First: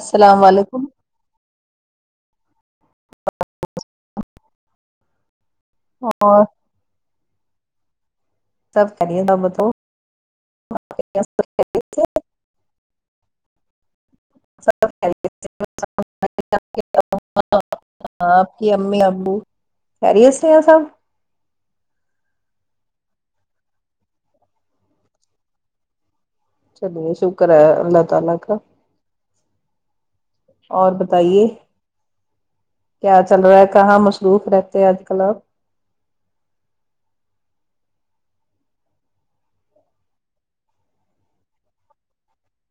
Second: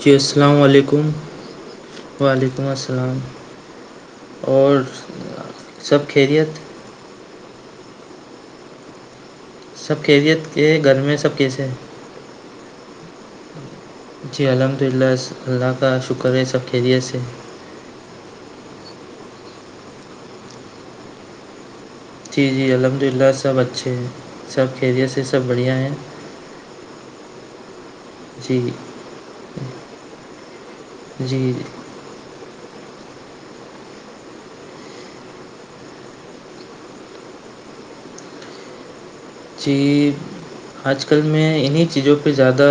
جی السلام علیکم وعلیکم السلام اور سب اور خیریت سب کری تھا م تو سب خیریت کے گھر میں سب کیسے ہیں سے؟ جی الحمد سب للہ خیریت سے، اللہ کا شکر ہے سب خیریت سے آپ کی امی ابو کیریس سے یہ صحب جی جی الحمد للہ سب اچھے ہیں سب خیریت سے سب بڑھیا ہیں بہت شکر ہے اللہ تعالی کا جی اور بتائیے جی کیا چل رہا ہے کہاں مصروف رہتے ہیں آج کل آپ جی آج کل میں انہیں چیزوں پہ زیادہ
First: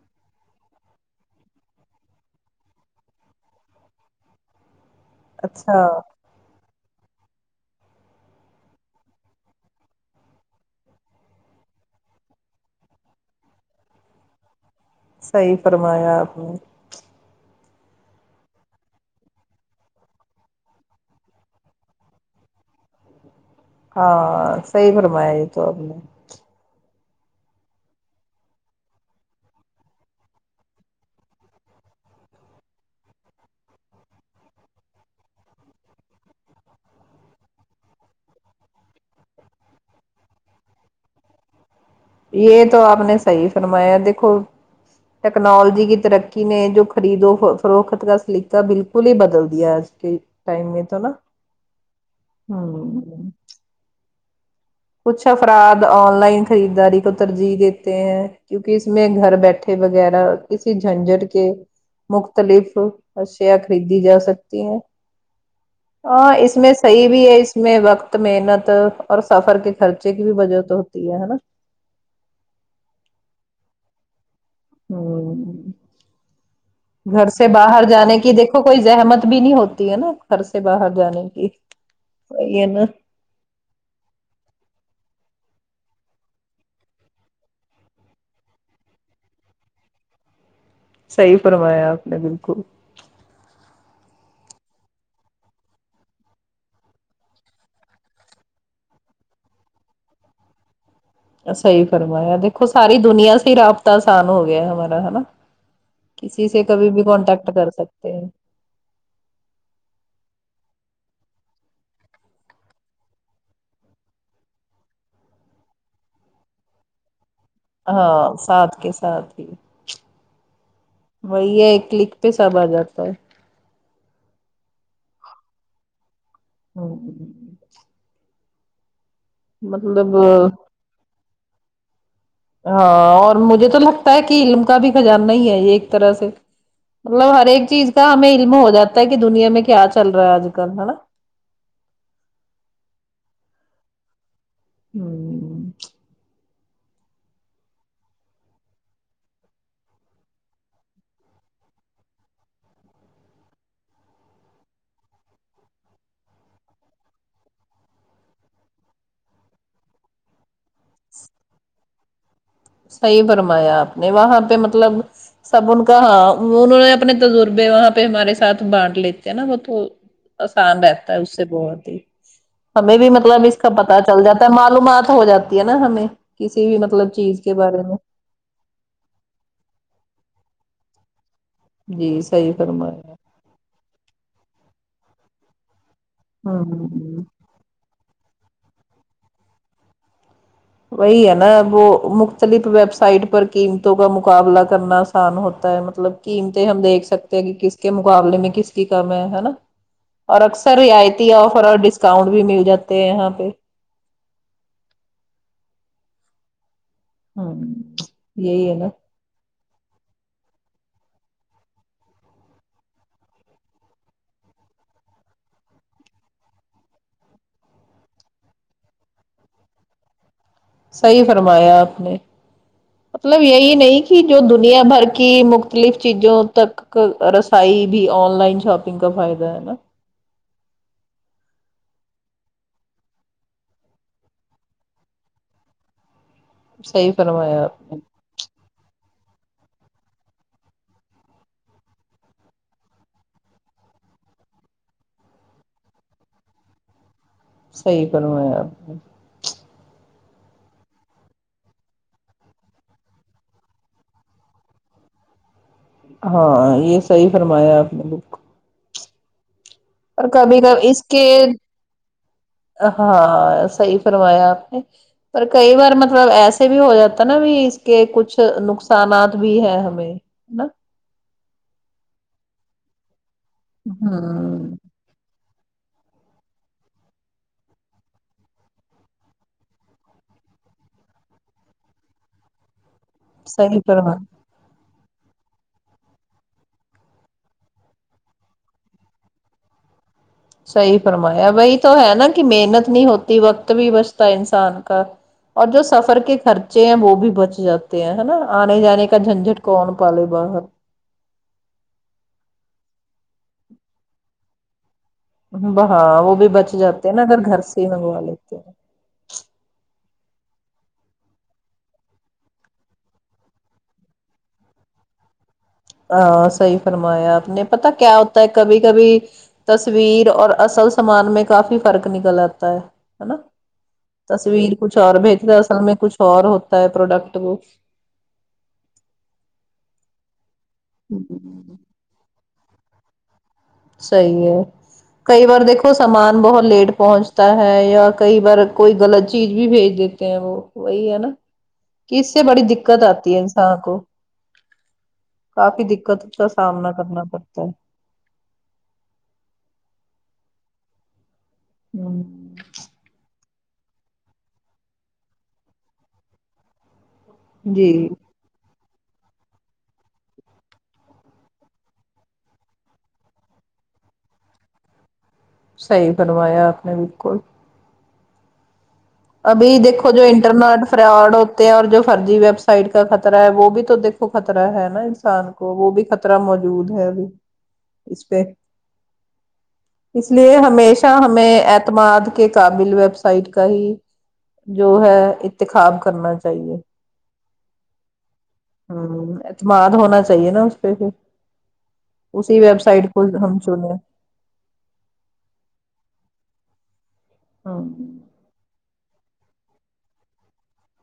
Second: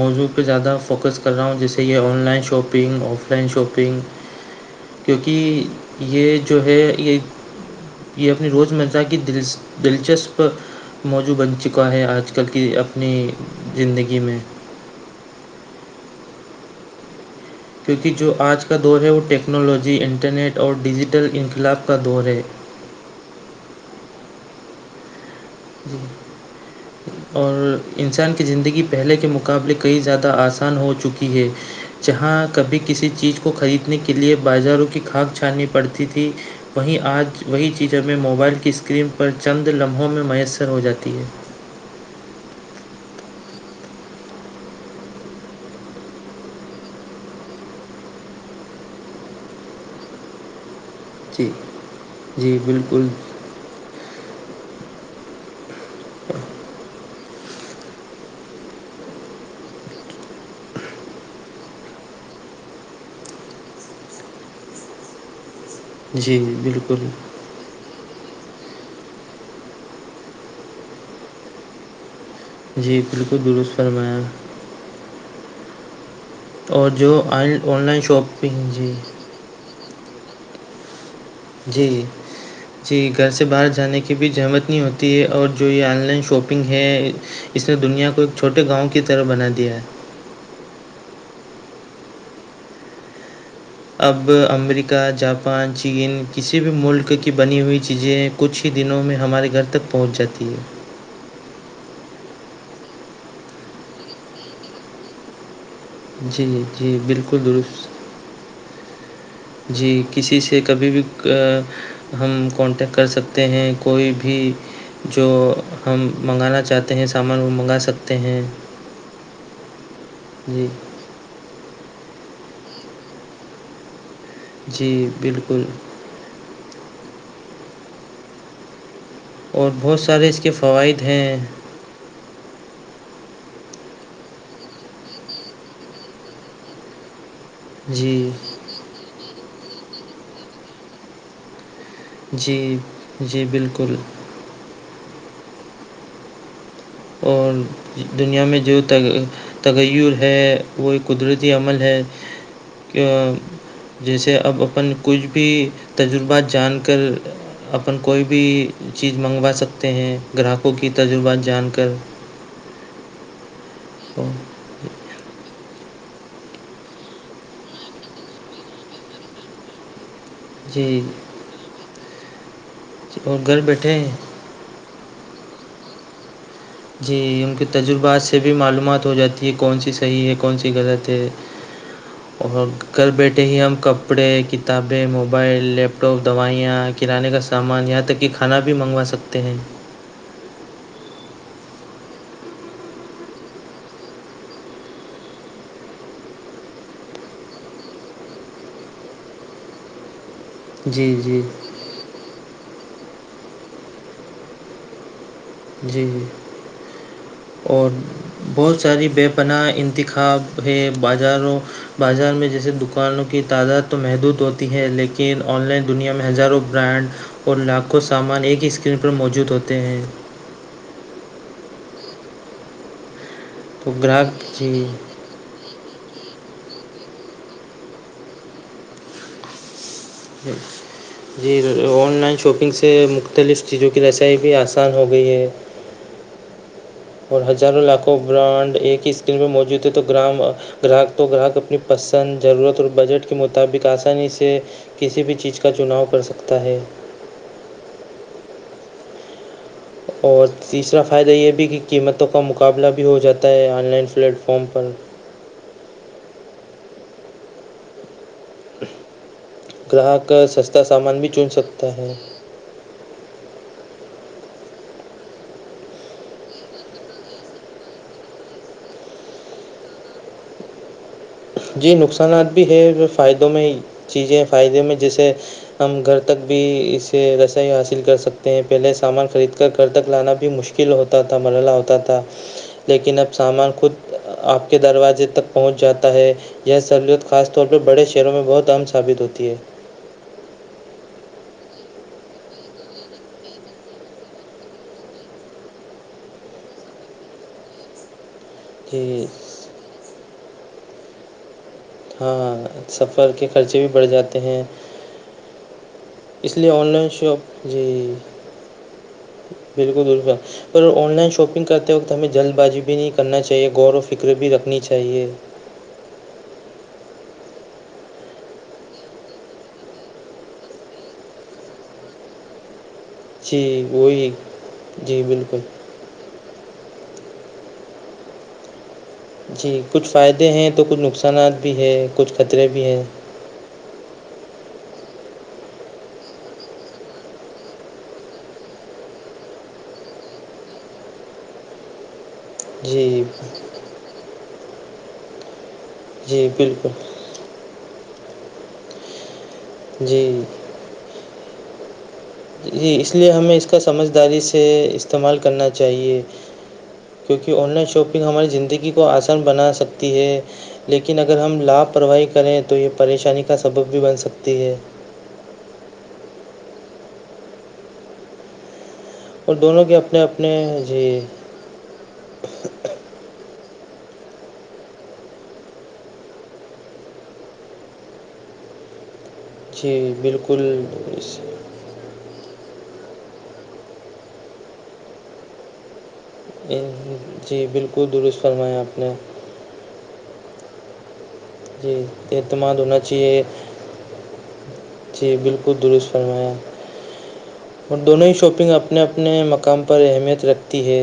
موضوع پہ زیادہ فوکس کر رہا ہوں جیسے کہ online shopping offline shopping ںو کیونکہ یہ جو ہے یہ یہ اپنی روزمرہ کی دل دلچسپ موجوع بن چکا ہے آج کل کی اپنی زندگی میں صحیح فرمایاپ کیونکہ جو آج کا دور ہے وہ ٹیکنالوجی انٹرنیٹ اور ڈیجیٹل انقلاب کا دور ہے ہاں صحیح فرمایا جی تو اب جی اور انسان کی زندگی پہلے کے مقابلے کئی زیادہ آسان ہو چکی ہے جہاں کبھی کسی چیز کو خریدنے کے لیے بازاروں کی کھاناک چھاننی پڑتی تھی وہیں آج وہی چیزیںیں موبائل کی اسکرین پر چند لمحوں میں میسر ہو جاتی ہے یہ تو آپ نے صحی فرمایا دیکھو ٹیکنالوجی کی ترقی نے جو خریدو فروخت کا سلیقہ بالکل پلی ہی بدل دیا آج کے ٹائم میں تو نا جی جی بالکل ہوں کچھ افراد آن لائن خریدداری کو ترجیح دیتے ہیں کیونکہ اس میں گھر بیٹھے وغیرہ کسی جھنجٹ کے مختلف اشیاء خریدی جا سکتی ہیں ہاں جی اس میں صحیح بالکل بھی ہے اس میں وقت محنت اور سفر کے خرچے کی بھی بجت ہوتی ہے نا جی بالکل درست فرمایا ہ اور جو گھر سے آن آن باہر لائن جانے کی دیکھو شاپنگ کوئی جی زحمت بھی نہیں ہوتی ہے نا گھر سے باہر جانے کی جی یہ نا جی گھر سے باہر جانے کی بھی زحمت نہیں ہوتی ہے اور جو یہ آن لائن شاپنگ ہے اس نے دنیا کو ایک چھوٹے گاؤں کی طرح بنا دیا ہے صحیح فرمایا آپ نے بالکل اب امریکہ جاپان چین کسی بھی ملک کی بنی ہوئی چیزیں کچھ ہی دنوں میں ہمارے گھر تک پہنچ جاتی ہے سحی فرمایا دیکھو ساری دنیا سے ہی رابطہ آسان ہو گیا ہمارا ہے نا کسی جی سے کبھی جی بھی بالکل کانٹیکٹ کر درست سکتے ہیں جی کسی سے کبھی بھی ہم کانٹیکٹ کر سکتے ہیں کوئی بھی جو ہم منگانا چاہتے ہیں سامان وہ سکتے ہاں ہیں ساتھ کے ساتھ ہی جی وہی یہ ایکلک پہ سب آ جاتا ہے جی بالکل ہوں اور بہت مطلب سارے اس کے فوائد ہیں ہاں اور مجھے تو لگتا ہے کہ علم کا بھی خزانہ ہی ہے یہ ایک طرح سے مطلب ہر ایک چیز کا ہمیں جی علم ہو جاتا ہے کہ دنیا میں کیا چل رہا ہے آج کل ہے نا جی جی بالکل ہوں [unintelligible] [unintelligible] اور دنیا میں جو ت تغیر ہے وہ ایک قدرتی عمل ہے جیسے اب اپن کچھ بھی تجربات جان کر اپن کوئی بھی چیز منگوا سکتے ہیں گراہکوں کی تجربات جان کر صحیح فرمایا آپ نے وہاں پہ مطلب سب ان کا ہاں انہوں نے اپنے تجربے وہاں پہ ہمارے ساتھ بانٹ لیتے ہیں نا وہ تو آسان جی رہتا ہے اس سے بہت ہی ہمیں بھی اور مطلب اس گھر کا پتا بیٹھے چل جاتا معلومات ہو جاتی ہے نا ہمیں کسی بھی مطلب چیز کے کیونکہ بارے میں تجربات سے بھی معلومات ہو جاتی ہے کون سی صحیح ہے کون سی غلط ہے جی صحیح اور کرل فرمایا بیٹھے ہی ہم کب کپڑے کتابیں موبائل لیپ ٹاپ دوائیاں ہوں کرانے کا سھ سامان یہاں تک کہ کھانا بھی منگوا سکتے ہیں وہی ہے نا وہ مختلف ویب سائٹ پر قیمتوں کا مقابلہ کرنا آسان ہوتا ہے مطلب قیمتیں ہم دیکھ سکتے ہیں کہ کس کے مقابلے میں کس کی کم ہے ہے نا اور اث سر جی رعایتی جی آفر اور ڈسکاؤنٹ بھی مل جاتے ہیں یہاں پہ جی جی ہ اور یہی ہے بہت نا ساری بیب پناہ انتخاب ہے بازاروں بازار میں جیسے دکانوں کی تعداد تو محدود ہوتی ہے لیکن آن لائن دنیا میں ہزاروں برانڈ اور لاکھوں سامان ایک ہی اسکرین پر موجود ہوتے ہیں صحیح فرمایا آپ نے مطلب یہی تو نہیں کہ جو گراہک دنیا جی بھر کے کہ مختلف چیزوں تک رسائی بھی آن لائن شاپنگ کا فائدہ ہے نا ہوں [unintelligible] [unintelligible] جی آن لائن شاپنگ سے مختلف چیزوں کی رسائی بھی آسان ہو گئی ہے صیف [inaudible] [unintelligible] اور ہزاروں لاکھوں برانڈ ایک ہی اسکرین پہ موجود تھے تو گرام گراہک تو گراہک اپنی پسند ضرورت اور بجٹ کے مطابق آسانی سے کسی بھی چیز کا چناؤ کر سکتا ہے صحیح کروں میں آپ اور تیسرا فائدہ یہ بھی کہ قیمتوں کا مقابلہ بھی ہو جاتا ہے آن لائن پلیٹ فارم پر ہاں یہ صحیح فرمایا آپ نے بک کو گراہک کبھی سستا کبھی اس سامان بھی کے چن سکتا ہے ہاں صحی فرمایا آپ نے پر کئی بار مطلب ایسے بھی ہو جاتا نا بھی اس کے کچھ نقصانات بھی ہے ہمیں نہ [inaudible] [unintelligible] جی نقصانات بھی ہے فائدوں میں چیزیں ہوں فائدے میں جیسے ہم گھر تک بھی اسے رسائی حاصل کر سکتے ہیں پہلے سامان خرید کر گھر تک لانا بھی مشکل فیل ہوتا تھا مرحلہ ہوتا تھا لیکن اب سامان صحیح خود فرما آپ کے دروازے تک پہنچ جاتا ہے یہ سہولت خاص طور پہ بڑے شہروں میں بہت ام ثابت ہوتی ہے صحی فرمایا بی تو ہے نا کہ محنت نہیں ہوتی وقت بھی بچتا انسان کا اور جو سفر کے خرچے ہیں وہ بھی بچ جاتے ہیں نا آنے جانے کا جی جھنجٹ کون پالے باہر ہاںاں سفر کے خرچے بھی بڑھ جاتے ہیں ب ہاں وہ بھی اس بچ لیے آن جاتے لائن ہیں نا اگر گھر شاپ سے جی ہی منگوا لیتے ہیں بالکل بکا [unintelligible] [unintelligible] اور آن لائن شاپنگ کرتے وقت ہمیں جلد بازی بھی نہیں کرنا چاہیے غور و فکر بھی رکھنی چاہیے ہ صحیح فرمایا آپ نے پتا کیا ہوتا ہے کبھی کبھی تصویر اور اصل سامان میں کافی فرق نکل آتا ہے ہے نا جی وہی تصویر کچھ اور جی بھیجتا بالکل اصل میں کچھ اور ہوتا ہے پروڈکٹ کو جی کچھ فائدے ہیں تو کچھ وہ نقصانات بھی ہے کچھ خطرے بھی ہیں صی ہے کئی بار دیکھو سامان بہت لیٹ پہنچتا ہے یا کئی بار کوئی غلط چیز بھی بھیج دیتی ہیں وہ وہی ہے نا اس سے بڑی دقت جی آتی ہے انسان کو کافی دق دقت جی کا بالکل سامنا کرنا پڑتا ہے جی ہوں جی اس لیے ہمیں اس کا سمجھداری سے استعمال کرنا چاہیے کیونکہ آن لائن جی شاپنگ ہماری زندگی کو آسان بنا سکتی ہے لیکن اگر ہم لاپرواہی کریں تو یہ پریشانی کا سبب بھی بن سکتی ہے صحی بنوایا آپ نے بالکل اور ابھی دونوں کے دیکو اپنے جو اپنے انٹرنیٹ جی فراڈ اور جو فرضی ویب سائٹ کا خطرہ ہے وہ بھی تو دیکھو خطرہ ہے نا انسان کو تو وہ بھی خطرہ موجود ہے ابھی اس پہ جی اس لیے بالکل ہمیشہ ہمیں اعتماد کے قابل ویب سائٹ کا ہی جو ہے انتخاب کرنا چاہیے جی بالکل درست فرمایا آپ نے ہوں اعتماد ہونا چاہیے نا اس پہ پھر جی اسی اعتماد ویب ہونا سائٹ کو چاہیے ہم چنے جی بالکل درست فرمایا ہ اور دونوں ہی شاپنگ آپ اپنے اپنے مقام پر اہمیت رکھتی ہے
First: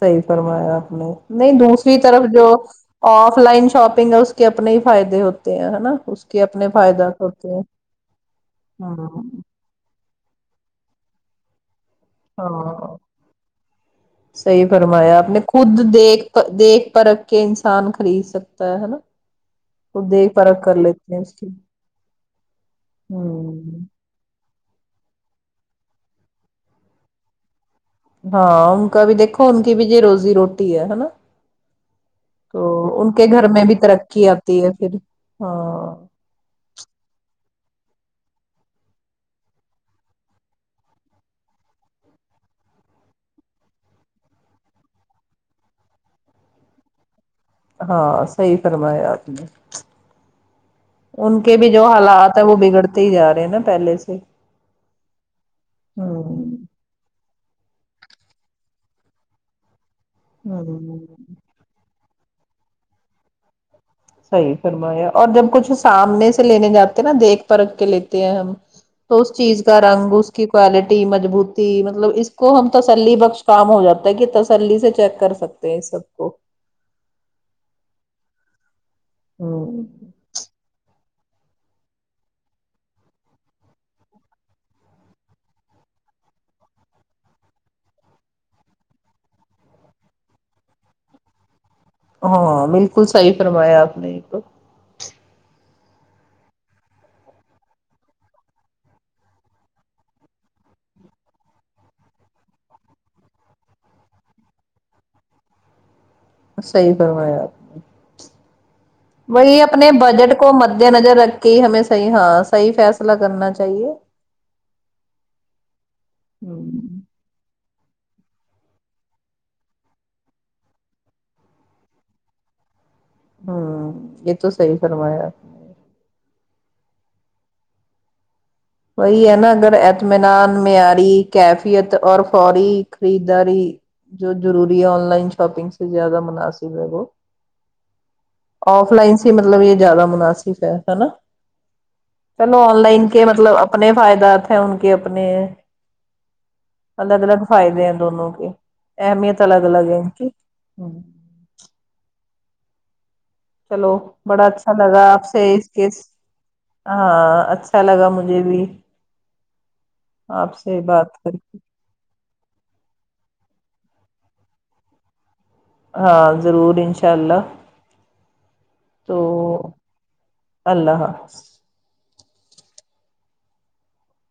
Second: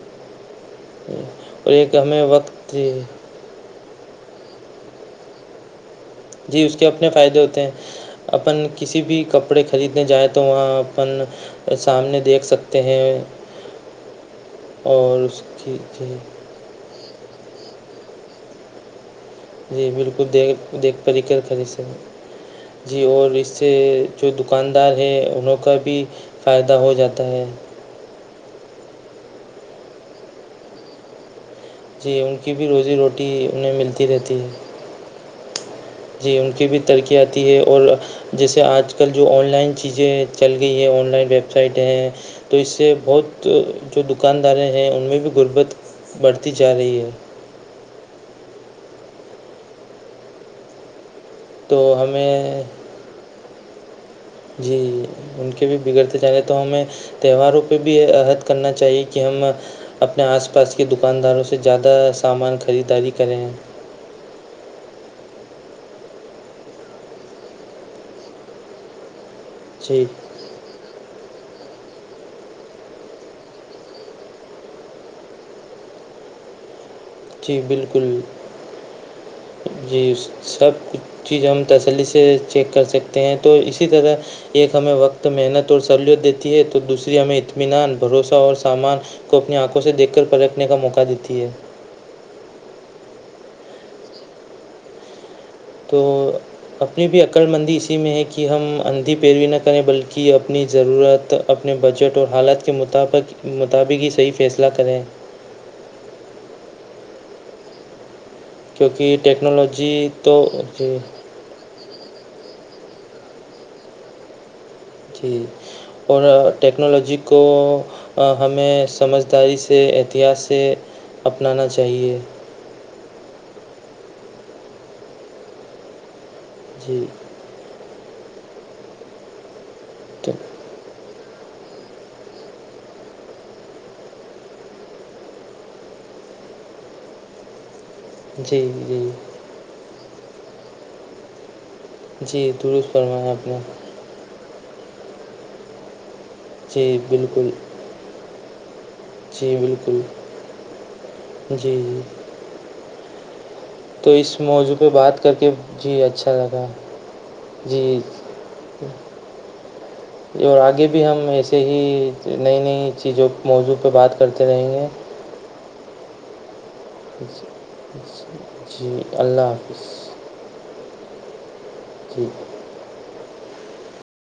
صحیح فرمایا آپ نے نہیں اور ایک دوسری ہمیں طرف جو وقت جی آف لائن شاپنگ ہے اس کے اپنے ہی فائدے ہوتے ہیں نا اس جی اس کے اپنے فائدے ہوتے ہیں اپن ہ کسی بھی کپڑے کا خریدنے جائیں تو وہاں اپن سامنے دیکھ سکتے ہاں ہیں صحیح فرمایا اور آپ نے اس کی خود دیکھ دیکھ پرکھ کے انسان خرید سکتا ہے نا جی خود بالکل پرکھ دیکھ کر دیکھ لیتے پری ہیں اس کر کی خرید سیں جی اور اس سے ہ جو دکاندار ہیں انہوں کا بھی فائدہ ہو جاتا ہے ہاں ان کا بھی دیکھو ان کی بھی جو روزی روٹی ہے نا جی ان کی تو بھی روزی ان کے روٹی گھر میں انہیں بھی ملتی ترقی رہتی آتی ہے پھر ہاں جی ان کی بھی ترقی آتی ہے اور جیسے آج کل جو آن لائن چیزیں چل گئی ہیں آن لائن ویب سائٹیں ہیں تو اس سے بہت جو دکانداریں ہیں ان میں بھی غربت بڑھتی جا رہی ہے ہاں صحیح فرمایا آپ نے ان کے بھی تو جو حالات ہیں وہ ہمیں بگڑتے ہی جا رہے ہیں نا پہلے سے جی ان کے بھی بگڑتے چلے ہوں تو ہمیں تہواروں پہ بھی عہد کرنا چاہیے کہ ہم اپنے آس پاس کے ہوں دکانداروں سے زیادہ سامان خریداری کریں صحیح فرمایا اور جب کچھ سامنے سے لینے جاتے نا دیکھ پرکھ کے لیتے ہیں ہم تو اس چیز کا جی رنگ اس کی کوالٹی مضبوطی مطلب اس کو ہم تسلی بخش کام ہو جاتا ہے کہ تسلی سے چیک کر سکتے ہیں تو ان سب کو جی بالکل ہ جی سب کچھ چیز ہم تسلی سے چیک کر سکتے ہیں تو اسی طرح ایک ہمیں وقت محنت اور سہولت دیتی ہے تو دوسری ہمیں اطمینان بھروسہ اور سامان کو اپنی آنکھوں سے دیکھ کر پلٹنے کا موقع دیتی ہے ہاں بالکل صحیح فرمایا آپ نے تو تو اپنی بھی عقڑ مندی اسی میں ہے کہ ہم اندھی پیروی نہ کریں بلکہ اپنی ضرورت اپنے بجٹ اور حالات کے مطابق مطابق ہی صحیح فیصلہ کریں صحی کروایا آپ کیونکہ وہی اپنے ٹیکنالوجی بجٹ تو کو مد جی نظر رکھ کے ہی ہمیں صحیح ہاں صحیح فیصلہ کرنا چاہیے جی اور ہوں ٹیکنالوجی کو ہمیں سمجھداری سے احتیاط سے اپنانا چاہیے ہوں یہ تو سحی فرمایاار جی وہی ہے نا اگر تو ایتمینان معیاری کیفیت اور فوری خریداری جو ضروری ہے آن لائن شاپنگ سے زیادہ مناسب ہے وہ جی آف جی لائن سے مطلب یہ زیادہ مناسب ہے ہے نا جی چلو آن درست لائن فرما کے ہے اپ مطلب نے اپنے فائدات ہیں ان کے اپنے جی الگ الگ بالکل فائدے ہیں دونوں کے احمیت جی الگ الگ ہے بالکل ان کی ہ جی جی چلو تو اس بڑا اچھا موضوع پہ لگا بات آپ کر سے کے اسس جی اچھا لگا ہاں اچھا لگا مجھے بھی [inaudible] ج آپ اور سے آگے بھی بات ہم کر کے ایسے ہی نئی نئی چیزوں موضوع پہ بات کرتے رہیں گے ہاں ضرور انء جی تو اللہ حافظ اللہ حاظ ٹھیک ہے